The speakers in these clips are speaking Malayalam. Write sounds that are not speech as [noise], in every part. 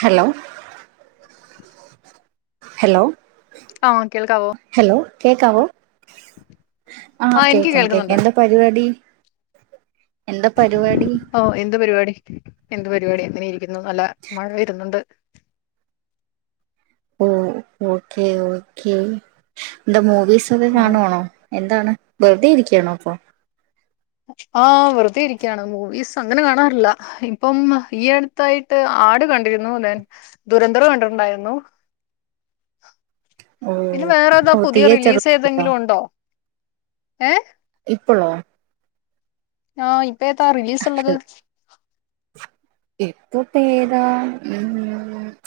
ഹലോ ഹലോ ആ കേൾക്കാവോ ഹലോ കേക്കാവോ ആഹ് എനിക്ക് കേക്കാം കേക്കാം കേൾക്കുന്നുണ്ട് എന്താ പരിപാടി എന്താ പരിപാടി ഓ എന്ത് പരിപാടി എന്ത് പരിപാടി അങ്ങനെ ഇരിക്കുന്നു നല്ല മഴ വരുന്നുണ്ട് ഓ ഓക്കേ ഓക്കേ എന്താ മൂവീസ് ഒക്കെ ആഹ് കാണുവാണോ എന്താണ് വെറുതെ ഇരിക്കാണോ ഇപ്പോ ആഹ വെറുതെ ഇരിക്കാണ് മൂവീസ് അങ്ങനെ കാണാറില്ല ഇപ്പം ഈ അടുത്തായിട്ട് ആട് കണ്ടിരുന്നു ദൻ ദുരന്തർ കണ്ടിട്ടുണ്ടായിരുന്നു ഓ ഇനി വേറെതോ ഓ പുതിയ തിയേറ്ററിൽ റിലീസ് പോയിട്ടോ ഏതെങ്കിലും ഉണ്ടോ ഏ ഇപ്പളോ ആഹ് ഇപ്പ ഏതാ റിലീസുള്ളത് ഇപ്പപേത ഉം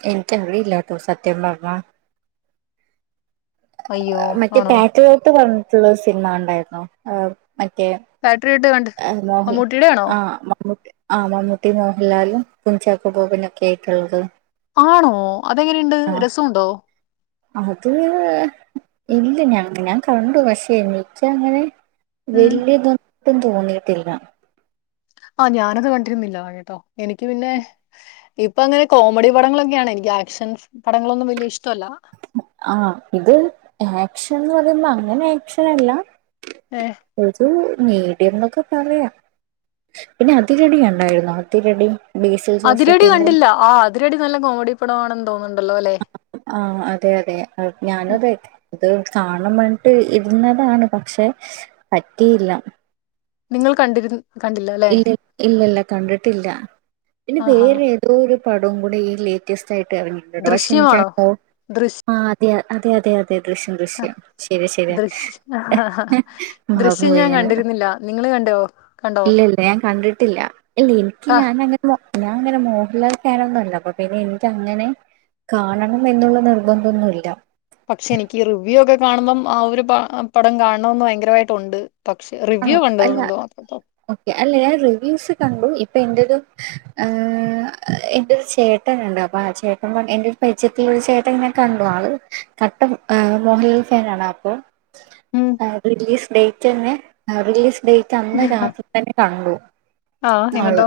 എനിക്ക് അറിയില്ലാട്ടോ സത്യം പറഞ്ഞാ അയ്യോ മറ്റേ ആണോ പാട്രിയോട്ട് പറഞ്ഞിട്ടുള്ളൊരു സിനിമ ഉണ്ടായിരുന്നു മറ്റേ ബാറ്ററിയിട്ട് കണ്ട് മോഹൽ മമ്മൂട്ടിയുടെ ആണോ ആഹ് മമ്മൂട്ടി ആ മമ്മൂട്ടി മോഹൻലാല് കുഞ്ചാക്ക ബോബനൊക്കെ ആയിട്ടുള്ളത് ആണോ അതെങ്ങനെയുണ്ട് ആഹ് രസമുണ്ടോ അത് ഇല്ല ഞാൻ ഞാൻ കണ്ടു പക്ഷെ എനിക്ക് അങ്ങനെ ഉം വലിയ ഇതൊട്ടും തോന്നിയിട്ടില്ല ആഹ് ഞാനത് കണ്ടിരുന്നില്ല കേട്ടോ എനിക്ക് പിന്നെ ഇപ്പൊ അങ്ങനെ കോമഡി പടങ്ങളൊക്കെയാണ് എനിക്ക് ആക്ഷൻ പടങ്ങളൊന്നും വലിയ ഇഷ്ടവല്ല ആഹ് ഇത് ആക്ഷൻന്ന് പറയുമ്പോ അങ്ങനെ ആക്ഷനല്ല ഏ ഒരു മീഡിയം എന്നൊക്കെ പറയാം പിന്നെ അതിരടി കണ്ടായിരുന്നോ അതിരടി ബേസിൽ അതിരടി ജോസഫിന്റെ കണ്ടില്ല ആഹ് അതിരടി നല്ല കോമഡി പടവാണെന്ന് തോന്ന്ണ്ടല്ലോ അല്ലേ ആഹ് അതെ അതെ ഞാനും ഉം, അതെ അത് കാണണംപറന്നിട്ട് ഇരുന്നതാണ് പക്ഷെ പറ്റിയില്ല നിങ്ങൾ കണ്ടിരു കണ്ടില്ല അല്ലെ ഇല്ല ഇല്ലല്ല കണ്ടിട്ടില്ല പിന്നെ ആഹാ വേറെ ഏതോ ഒരു പടവും കൂടി ഈ ലീ ലേറ്റസ്റ്റ് ആയിട്ടെറങ്ങിയിട്ടുണ്ട് പക്ഷെ എനിക്കാ ദൃശ്യമാണോ [unintelligible] ദൃശ് ആഹ് അതെ അതെ അതെ അതെ ദൃശ്യം ദൃശ്യം ശരി ശരിയാ ദൃശ്യ മറന്ന് ദൃശ്യം പോയി ഞാൻ ഞാന് കണ്ടിരുന്നില്ല നിങ്ങള് കണ്ടോ കണ്ടോ ഇല്ല ഇല്ല ഞാൻ കണ്ടിട്ടില്ല ഇല്ല ഇൻക്ക് ആ ഞാനങ്ങനെ മോ ഞാൻ അങ്ങനെ മോഹൻലാൽ ഫാനൊന്നല്ല അപ്പൊ പിന്നെ ഇൻക്ക് അങ്ങനെ കാണണം എന്നുള്ള നിർബന്ധം ഒന്നുല്ല പക്ഷെ ഇനിക്ക് റിവ്യൂ ഒക്കെ കാണുമ്പം ആ ഒരു പടം കാണണമെന്ന് ഭയങ്കരമായിട്ടൊണ്ട് പക്ഷേ റിവ്യൂ ആഹ് [unintelligible] അല്ല മാത്രമുള്ളു ഓക്കെ അല്ലേ ഞാൻ റിവ്യൂസ് കണ്ടു ഇപ്പൊ എൻ്റെത് ഏഹ് എൻ്റൊരു ചേ ട്ടനൊണ്ട് അപ്പൊ ആ ചേട്ടൻ പറ എന്റെ ഒരു പരിചയത്തില് ഒരു ചേട്ടനെ ഞാൻ കണ്ടു ആള് കട്ട ആഹ് മോഹൻലാൽ ഫാനാണപ്പൊ ഉം റിലീസ് ഡേറ്റന്നെ ആഹ് റീലീസ് ഡേറ്റ് അന്ന് രാത്രി തന്നെ കാണാൻപോകും ആ മാളില് എന്നിട്ടോ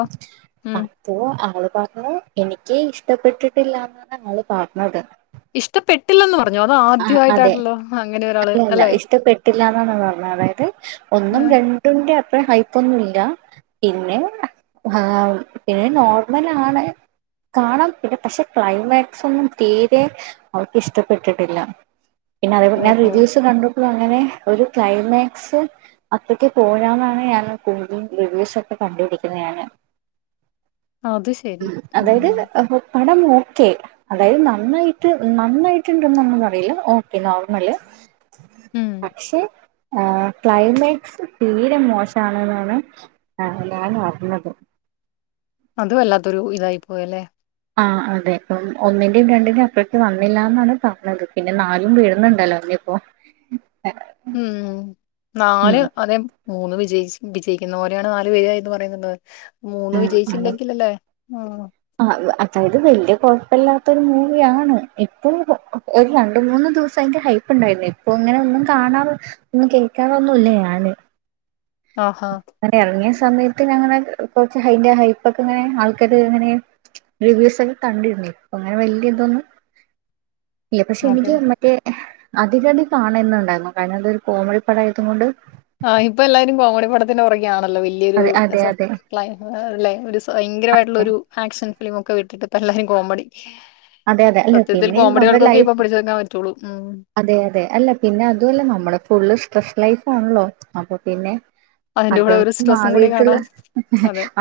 ഉം അപ്പോ ആള് പറഞ്ഞു എനിക്ക് ഇഷ്ടപ്പെട്ടിട്ടില്ലന്നാണ് ആള് പറഞ്ഞത് ഇഷ്ടപ്പെട്ടില്ലെന്ന് പറഞ്ഞോ അത് ആഹ് ആദ്യമായിട്ടാട്ടല്ലോ അങ്ങനെ ഒരാള് അല്ലെ പെട്ടില്ല ന്നാണ് പറഞ്ഞത് അതായത് ഒന്നും ഉം. രണ്ടിന്റെ അത്ര ഹൈപ്പ് ഒന്നുംല്ല പിന്നെ ആഹ് പിന്നെ നോർമലാണ് കാണാം പിന്നെ പക്ഷെ ക്ലൈമാക്സൊന്നും തീരെ അവർക്ക് ഇഷ്ടപ്പെട്ടിട്ടില്ല പിന്നെ അതേപോലെ ഞാൻ ഓഹോ റിവ്യൂസ് കണ്ടപ്പോളുഅങ്ങനെ ഒരു ക്ലൈമാക്സ് അത്രക്കെ പോരാന്നാണ് ഞാൻ ക റിവ്യൂസ് ഒക്കെ കണ്ടിരിക്കുന്നത് ഞാന് അത് ശരി. അതായത് ഉം. പടം ഓക്കെ അതായത് നന്നായിട്ട് നന്നായിട്ടുണ്ടെന്ന് അങ്ങനെ പറയില്ല ഓക്കെ നോർമല് ഉം. പക്ഷെ ആഹ് ക്ലൈമാക് സ് തീരെ മോശാണ്ന്നാണ് ഞാൻ അറിഞ്ഞത് അത് വല്ലാത്തൊരു ഇതായി പോയല്ലെ ആഹ് അതെ ഇപ്പം ഒന്നിന്റെയും രണ്ടിന്റെയും അത്രക്ക് വന്നില്ലാന്നാണ് പറഞ്ഞത് പിന്നെ നാലും വരുന്നുണ്ടല്ലോ ഒന്നിപ്പോ ഉം ഉം, നാല് അതെ മൂന്ന് വിജയിച്ച് വിജയിക്കുന്ന പോലെയാണ് നാല് പേരായിന്ന് പറയുന്നുള്ളത് മൂന്ന് വിജയിച്ചില്ലെങ്കിലല്ലേ ഉം ആഹ് അതായത് വല്ല്യ കൊഴപ്പല്ലാത്തൊരു മൂവിയാണ് ഇപ്പൊ ഒരു രണ്ട് മൂന്ന് ദിവസം ദിവസം അയിന്റെ ഹൈപ്പ് ഒണ്ടായിരുന്ന് ഇപ്പൊ ഇങ്ങനെ ഒന്നും കാണാറോ ഒന്നും കേൾക്കാറൊന്നുല്ല ഞാന് ആഹാ അങ്ങനെ എറങ്ങിയ സമയത്തങ്ങനെ കൊറച്ച് അയ്ന്റെ ഹൈപ്പ് ഒക്കെ ഇങ്ങനെ ആൾക്കാര് ഇങ്ങനെ റിവ്യൂസൊക്കെ കണ്ടിരുന്നു ഇപ്പൊ അങ്ങനെ വല്ല്യ ഇതൊന്നും ഇല്ല പക്ഷെ അതെ. എനിക്ക് മറ്റേ അതിരടി കാണംന്നുണ്ടായിരുന്നു. കാരണം അതൊരു കോമഡി പടായത് കൊണ്ട് ആഹ് ഇപ്പൊ എല്ലാവരും കോമഡി പടത്തിന് പുറകെ ആണല്ലോ വല്ല്യൊരു അതെ അതെ [unintelligible] അതെ ക്‌ളൈ അല്ലെ ഒരു ഭയങ്കരമായിട്ടുള്ള ഒരു ആക്ഷൻ ഫിലിമോക്കെ വിട്ടിട്ട് ഇപ്പ എല്ലാരും കോമഡി അതെ അതെ അല്ല സത്യത്തിൽ പിന്നെ നമ്മുടെ കോമഡികൾക്കൊക്കെ ലൈഫ് ഇപ്പം പിടിച്ചു നിക്കാൻ പറ്റുള്ളൂ ഉം. അതെ അതെ. അല്ല പിന്നെ അതു അല്ല നമ്മള് ഫുള്ള് സ്ട്രെസ് ലൈഫ് ആണല്ലോ. അപ്പൊ പിന്നെ, അതിന്റെ കൂടെ ഒരു അതൊന്നും സ്ട്രെസ്സും കൂടി മാറിയിട്ടുള്ള, കാണാൻ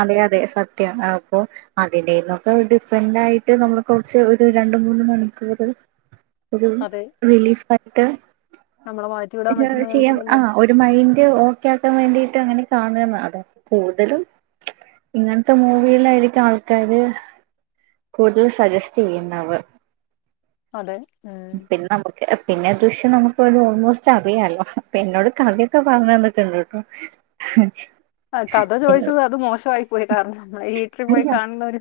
അതെ അതെ സത്യാ. അ പ്പൊ അതിന്റെന്നൊക്കെ ഡിഫറന്റ് ആയിട്ട് നമ്മള് കൊ ച്ച് ഒരു രണ്ട് മൂന്ന് മണിക്കൂറ് ഒരു അതെ. റിലീഫായിട്ട് നമ്മളെ മാറ്റി വിടാൻ ഇത് പറ്റുന്ന ചെയ്യാം വിധത്തിലല്ല. ആഹ് ഒരു മൈൻഡ് ഓക്കെ ആക്കാൻ വേണ്ടിട്ട് അങ്ങനെ കാണാണ് അത കൂടുതലും ഇങ്ങനത്തെ മൂവിയിലായിരിക്കാം ആൾക്കാര് കൂടുതൽ സജസ്റ്റ് ചെയ്യുന്നവ്. അതെ. ഉം. പിന്നെ നമു ക് പിന്നെ ദൃശ്യം നമുക്ക് ഒരു ഓൾമോസ്റ്റ് അറിയാല്ലോ അപ്പൊ എന്നോട് കഥയൊക്കെ പറഞ്ഞു തന്നിട്ടുണ്ട് ട്ടോ. ആഹ്. കഥ ചോദിച്ചത് അത് മോശമായി പോയി കാരണം നമ്മളെ [unintelligible] പോയി അല്ല കാണുന്നവര്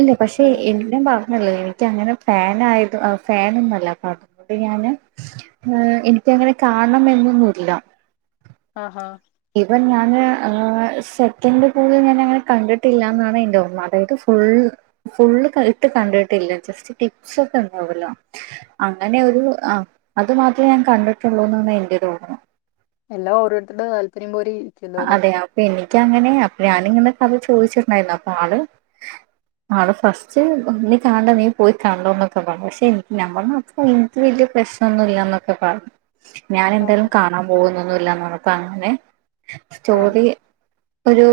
ഇല്ല പക്ഷേ എ ഞാൻ പറഞ്ഞല്ലോ എനിക്കങ്ങനെ ഫാൻ ആയത് ഔഹ് ഫാനൊന്നല്ല. അപ്പത് കൊണ്ട് ഞാന് ഏഹ് എനിക്കങ്ങനെ കാണണം എന്നൊന്നുംല്ല. ആഹാ. ഇവൻ ഞാന് ഏഹ് സെക്കൻഡ് പോലും ഞാനങ്ങനെ കണ്ടിട്ടില്ല എന്നാണ് എൻ്റെ ഓർമ്മ. അതായത് ഫുൾ ഫുള്ള് ക ഇട്ട് കണ്ടിട്ടില്ല ജസ്റ്റ് പിക്സോക്കെ ഇണ്ടാവല്ലോ. അങ്ങനെ ഒരു ആഹ് അത് മാത്രേ ഞാൻ കണ്ടിട്ടുള്ളൂന്നാണ് എന്റെരോർമ്മ. എല്ലാം ഓരോരുത്തരുടെ താല്പര്യം പോരി അതെ. അപ്പെനിക്കങ്ങനെ അപ്പെ ഞാനിങ്ങനെ കഥ ചോദിച്ചിട്ടുണ്ടായിരുന്നു. അപ്പൊ ആള് ആള് ഫസ്റ്റ് നീ കാണണ്ട നീ പോയി കണ്ടോന്നൊക്കെ പറഞ്ഞ് പക്ഷെ എനിക്ക് ഞാ പറഞ്ഞു അപ്പോ ത് വലിയ പ്രശ്നൊന്നുല്ലാന്നൊക്കെ പറഞ്ഞു. ഞാൻ എന്തായാലും ആഹ് കാണാൻ പോകുന്നൊന്നുംല്ലാന്ന് പറഞ്ഞപ്പ അങ്ങനെ ആഹ് സ്റ്റോറി ഒരു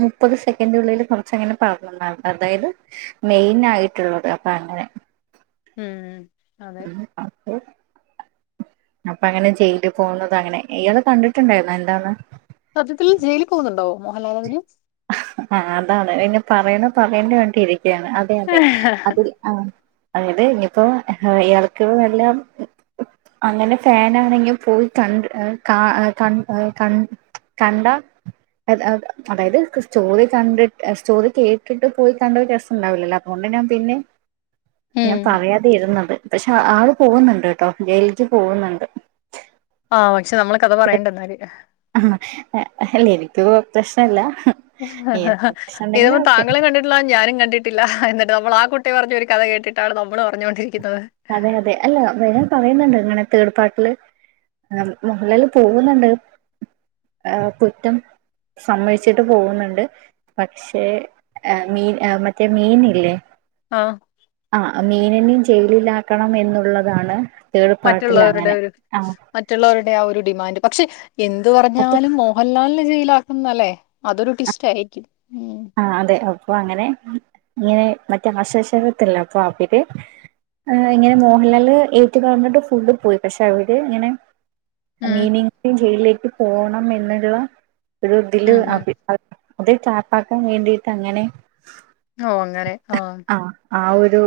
മുപ്പത് സെക്കൻഡിള്ളിൽ കുറച്ചങ്ങനെ പറഞന്നാ. അതായത് മെയിൻ ആയിട്ടുള്ളത് അപ്പ അങ്ങനെ. ഉം അതെ. [unintelligible] അപ്പൊ അങ്ങനെ ജയില് പോകുന്നത് അങ്ങനെ. ഇയാള് കണ്ടിട്ടുണ്ടായിരുന്നോ എന്താന്ന്? സത്യത്തിൽ ജയിലി പോകുന്നുണ്ടോ മോഹൻലാലതില്? ആഹ് അതാണ് അയ്ന് പറയണോ പറയണ്ടേ പർഞ്ഞിട്ടിരിക്ക്യാണ്. അതെ അതെ അതിൽ ആഹ് അതായത് ഇനിപ്പോ ഇയാൾക്ക് വെല്ലം അങ്ങനെ ഫാനാണെങ്കി പോയി കണ്ട് കാ കൺ കൺ കണ്ടാ അത് അത് അതായത് സ്‌റ്റോറി കണ്ടിട്ട് എഹ് സ്‌റ്റോറി കേട്ടിട്ട് പോയി കണ്ടാ ഒരു രസണ്ടാവില്ലല്ലോ അതോണ്ട് ഞാൻ പിന്നെ ഞാൻ ഉം പറയാതെ ഇരുന്നത് പക്ഷെ ആള് പോകുന്നുണ്ട് ട്ടോ ജയില്ക്ക്യ് പോകുന്നുണ്ട്. ആഹ് പക്ഷെ നമ്മള് കഥ പറയേണ്ടന്നാല്. ഹാഹ് അ ഹല്ലേ എനക്ക് കൊയ് പ്രശ്നല്ല. ഇതിപ്പം താങ്കളും കണ്ടി ട്ടില്ല ഞാനും കണ്ടിട്ടില്ല എന്നിട്ട് നമ്മൾ ആ കുട്ടി പറഞ്ഞ ഒരു കഥ കേട്ടിട്ടാണ് നമ്മള് പറഞ്ഞോണ്ടിരിക്കുന്നത്. അതെ അതെ. അല്ല വരാൻ പറയുന്നുണ്ട് ഇങ്ങനെ തേർഡ് പാർട്ടില് ആഹ് മോഹൻലാൽ പോകുന്നുണ്ട് ഏഹ് കുറ്റം സമ്മയിച്ചിട്ട് പോകുന്നുണ്ട് പക്ഷേ മീൻ മറ്റേ മീൻ ഇല്ലേ ആഹ് ആ മീനനെയും ജയിലിലാക്കണം എന്നുള്ളതാണ് തേർഡ് പാർട്ടിൽ മറ്റുള്ളവരുടെ അങ്ങനെ ഒരു ആ മറ്റുള്ളവരുടെ ആ ഒരു ഡിമാൻഡ് പക്ഷെ എന്ത്‌ പറഞ്ഞാലും മൊ വല്ലാലെ ജയിലാക്കുന്നല്ലേ അതൊരു ടിസ്റ്റ് ആയിരിക്കും ഉം ആഹ് അതെ അപ്പൊ അങ്ങനെ ഇങ്ങനെ മറ്റേ ആശശരത്തില്ല അപ്പൊ അവര് ഏ ഇങ്ങനെ മോഹൻലാല് ഏറ്റു പറന്നിട്ട് ഫുള്ള് പോയി പക്ഷെ അവര് ഇങ്ങനെ ഉം മീനയും കൂടി ജെയിലിലേക്ക് പോണം എന്നുള്ള ഒരു ഇതില് ഉം ഉം. അഭി അത് ട്രാപ്പാക്കാൻ വേണ്ടിട്ട് അങ്ങനെ ഓ അങ്ങനെ ഓ ആഹ് ആ ഒരു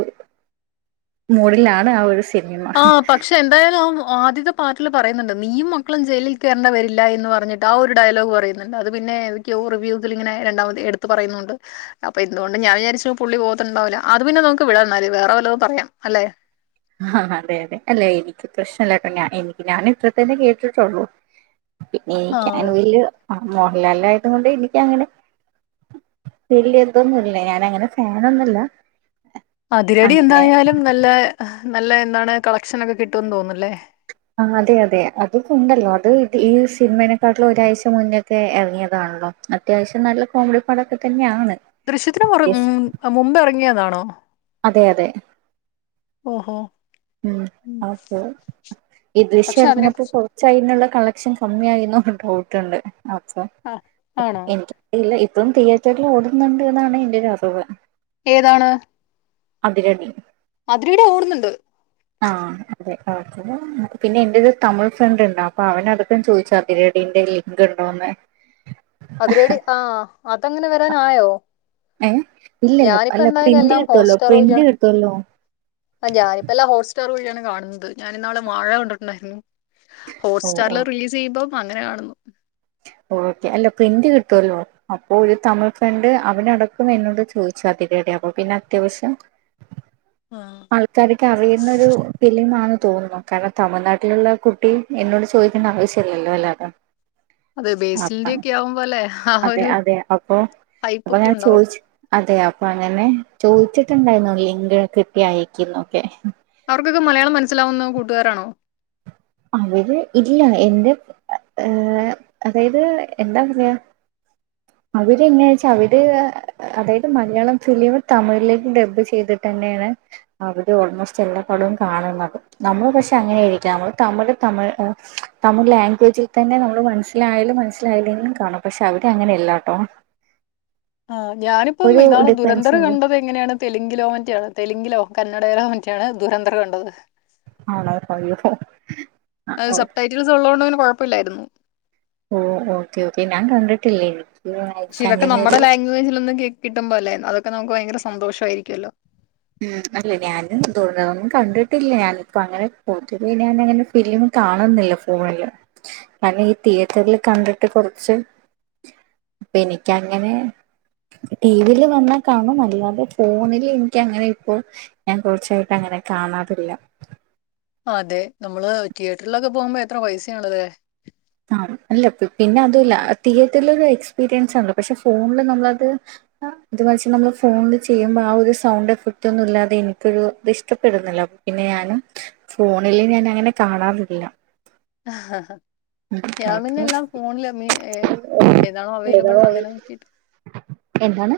മൂഡിലാണ് ആ ഒരു സ് ആഹ് പക്ഷെ എന്തായാലും അവൻ ആദ്യത്തെ പാർട്ടില് പറയുന്നുണ്ട് നീയും മക്കളും ജയിലിൽ കേറണ്ടി വരില്ല എന്ന് പറഞ്ഞിട്ട് ആ ഒരു ഡയലോഗ് പറയുന്നുണ്ട് അത് പിന്നെ ഏതൊക്കെയോ റിവ്യൂസിൽ ഇങ്ങെ രണ്ടാമത് എടുത്ത് പറയുന്നുണ്ട് അപ്പൊ എന്ത് കൊണ്ടും ഞാൻ വിചാരിച്ചു പുള്ളി പോത്തണ്ടാവില്ല അത് പിന്നെ നുക്ക് വിടാംന്നാല് വേറെ വല്ലതും പറയാം അല്ലേ ആഹ് അതെ അതെ അല്ലെ എനിക്ക് പ്രശ്നമല്ല ട്ടാ ഞ എനിക്ക് ഞാൻ ഇത്ര തന്നെ കേട്ടിട്ടൊള്ളൂ പിന്നെ ആഹ് എനിക്കാണെങ്കില് മോഹൻലാലായത് കൊണ്ട് എനിക്കങ്ങനെ വല്യതൊന്നുംല്ല ഞാനങ്ങനെ ഫാനൊന്നുമല്ല അതിരടി അങ്ങനെ എന്തായാലും നല്ല നല്ല എന്താണ് കളക്ഷനൊക്കെ കിട്ടുമന്ന് തോന്നല്ലേ ആ അതെ അതെ അതൊക്കെ ഉണ്ടല്ലോ അത് ഇത് ഈ സിനിമേനെക്കാട്ടിലും ഒരാഴ്ച മുന്നൊക്കെ എറങ്ങിയതാണല്ലോ അത്യാവശ്യം നല്ല കോമഡി പടൊക്കെ തന്നെയാണ് ദൃശ്യത്തിന് കുറ യെസ്, മുമ്പ് എറങ്ങിയതാണോ അതെ അതെ ഓഹോ ഉം ഓക്കെ ഈ ദൃശ്യം പക്ഷെ അതിനെ ഇറങ്ങപ്പോ കുറിച്ച് പോ ചൈനുള്ള കളക്ഷൻ കമ്മി ആയി എന്നൊരു ഡൗട്ട്ണ്ട് അപ്പൊ ആഹ് ആണോ എനിക്ക്‌ ഇല്ല ഇപ്പും തിയേറ്ററിൽ ഓടുന്നുണ്ട് എന്നാണ് എന്റെ ഒരു അറിവ് ഏതാണ് അതിരടി. അതിരടി ഓടുന്നുണ്ട്. ആഹ് അതെ ഓ പിന്നെ എന്റെരു തമിഴ് ഫ്രണ്ട്ണ്ട് അപ്പൊ അവനതൊക്കെ ചോദിച്ചാ അതിരടി ന്റെ ലിങ്ക് ഉണ്ടോന്ന്. അതിരടി ആഹ് അതങ്ങനെ വരാനായോ? ഏഹ് ഇല്ലില്ല ഞാനിപ്പോ അല്ല എന്തായാലും പ്രിന്റ് എല്ലാം കിട്ടുവല്ലോ പ്രിന്റ് കിട്ടുവല്ലോ. ആഹ് ഞാനിപ്പ എല്ലാ ഹോട്സ്റ്റാർ വഴിയാണ് കാണുന്നത് ഞാാനിന്നാള് വാഴ കണ്ടിട്ടുണ്ടായിരുന്നു. ഓ ഓ ഹോട്സ്റ്റാറില് റിലീസ് ചെയ്യുമ്പം അങ്ങനെ കാണുന്നു. ഓക്കെ അല്ല പ്രിന്റ് കിട്ടുവല്ലോ. അപ്പൊ ഒരു തമിഴ് ഫ്രണ്ട് അവനടക്കും എന്നോട് ചോദിച്ചു അതിരടി അപ്പൊ പിന്നെ അത്യാവശ്യം. ആഹ്. ആൾക്കാര്ക്ക് അറിയുന്നൊരു ഫിലിം ആണ് തോന്നുന്നു കാരണം തമിഴ്നാട്ടിലുള്ള കുട്ടി. എന്നോട് ചോദിക്കേണ്ട ആവശ്യല്ലല്ലോ അല്ലെ അപ്പം അതെ ബേസിൽന്റെക്കെ ആകുമ്പോലെ ആഹ്. അതെ അതെ. അപ്പൊ ഇപ്പൊഞാൻ ഉണ്ടാവും ചോയ്ച്ച്. അതെ അപ്പൊ അങ്ങനെ ചോദിച്ചിട്ടുണ്ടായിരുന്നു. ലിങ്ക് കിട്ടി അയക്കുന്നൊക്കെ. അവർക്കൊക്കെ മലയാളം മനസ്സിലാവുന്ന കൂട്ടുകാരാണോ? അവര് ഇല്ല. എന്റെ ഏഹ് അതായത് എന്താ പറയാ? അവര് എങ്ങേച്ചാ. അവര് അതായത് മലയാളം ഫിലിം തമിഴിലേക്ക് ഡബ് ചെയ്തിട്ടന്നേണ്. അവര് ഓൾമോസ്റ്റ് എല്ലാ പടവും കാണ് ണത്. നമ്മള് പക്ഷെ അങ്ങനെയിരിക്കാം. തമിഴ് തമിഴ് ആഹ് തമിഴ് ലാംഗ്വേജിൽ തന്നെ നമ്മൾ മനസ്സിലായാലും. മനസ്സിലായല്ലെങ്കിലും കാണും. പക്ഷെ അവിടെ അങ്ങനെയല്ലാട്ടോ. ആഹ്. ഞാനിപ്പം ഒരു ഇന്നാള് ഡിഫറൻസ് ദുരന്തർ ഉണ്ട് കണ്ടത്. ങ്ങനെയാണ് തെലുങ്കിലോ മറ്റെയാണ് തെലുങ്കിലോ കന്നഡയിലോ മറ്റെയാണ് ദുരന്തറ്കണ്ടത്. ആണോ അയ്യോ അഹ് സപ്ടൈറ്റൽസ് ഇള്ളോണ്ട് പിന്നെ കൊഴപ്പല്ലായിരുന്നു. ഓ ഓക്കെ ഓക്കെ. ഞാൻ കണ്ടിട്ടില്ലേയ്നി. പക്ഷെ ഇതൊക്കെ നമ്മടെ ലാംഗ്വേജിൽ ഒന്നും കിട്ടുമ്പെല്ലെ അതൊക്കെ നമുക്ക് ഭയങ്കര സന്തോഷ്വായിരിക്കൊല്ലോ. ഉം. അല്ല ഞാനും തോന്ന്‌ന്നും കണ്ടിട്ടില്ല. ഇപ്പം അങ്ങനെ പോത്തിത് ഞാനങ്ങനെ ഫിലിമ്. കാണുന്നില്ല ഫോണില്. കാര്ണം ഈ തിയേറ്ററിൽ കണ്ടിട്ട് കൊറ്ച്ച്. ഇപ്പെ എനിക്ക് അങ്ങനെ. ട്ടീവില് [unintelligible] ന്നാ കാണും അല്ലാതെ ഫോണില്. ക്ക്‌ അങ്ങനെ ഇപ്പോ. ഞാൻ കൊറച്ചായിട്ട് അങ്ങനെ കാണാതില്ല. ആതെ. നമ്മള് തിയേറ്ററിലൊക്കെ പോകുമ്പോ എത്ര പൈസ ആവ്ണ്ലെ. ആ അല്ല. പിന്നെ അതല്ല തിയേറ്ററില ഒരു എക്സ്പീരിയൻസാണല്ലൊ. പക്ഷെ ഫോണില് നമ്മളത്. ആഹ് ഇത് വെച്ച് നമ്മള് ഫോണില് ചെയ്യുമ്പോ ആ ഒരു സൗണ്ട് എഫക്ട് ഒന്നും ഇല്ലാതെ എനിക്കൊരു ഇത് ഇഷ്ടപ്പെടുന്നില്ല. പിന്നെ ഞാനും. ഫോണില് ഞാൻ അങ്ങനെ കാണാറില്ല. ആഹ് ഹ ഹ. ഞാമിന്നെ എല്ലാം ഫോണില് മീ ഏ ഏതാണോ ഏതാ അവൈലബിൾ അങ്ങനെ നോക്കിട്ട്. എന്താണ്?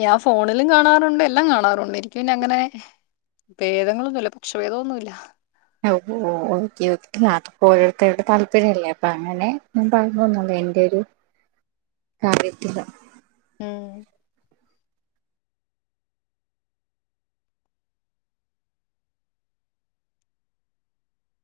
ഞാൻ ഫോണിലും കാണാറുണ്ട്. എല്ലം കാണാറുണ്ട്. എനിക്ക് പിന്നെ അങ്ങനെ. പേദങ്ങളൊന്നുല്ല പക്ഷഭേദമൊന്നു ഇല്ല. ഒ ഓ ഒക്കെ [unintelligible] അത്പ്പോ ഓരോരുത്തരുടെ താല്പര്യംല്ലെ. അപ്പ അങ്ങനെ. ഞാൻ [unintelligible] എന്റെ ഒരു കാര്യത്തില്. ഉം.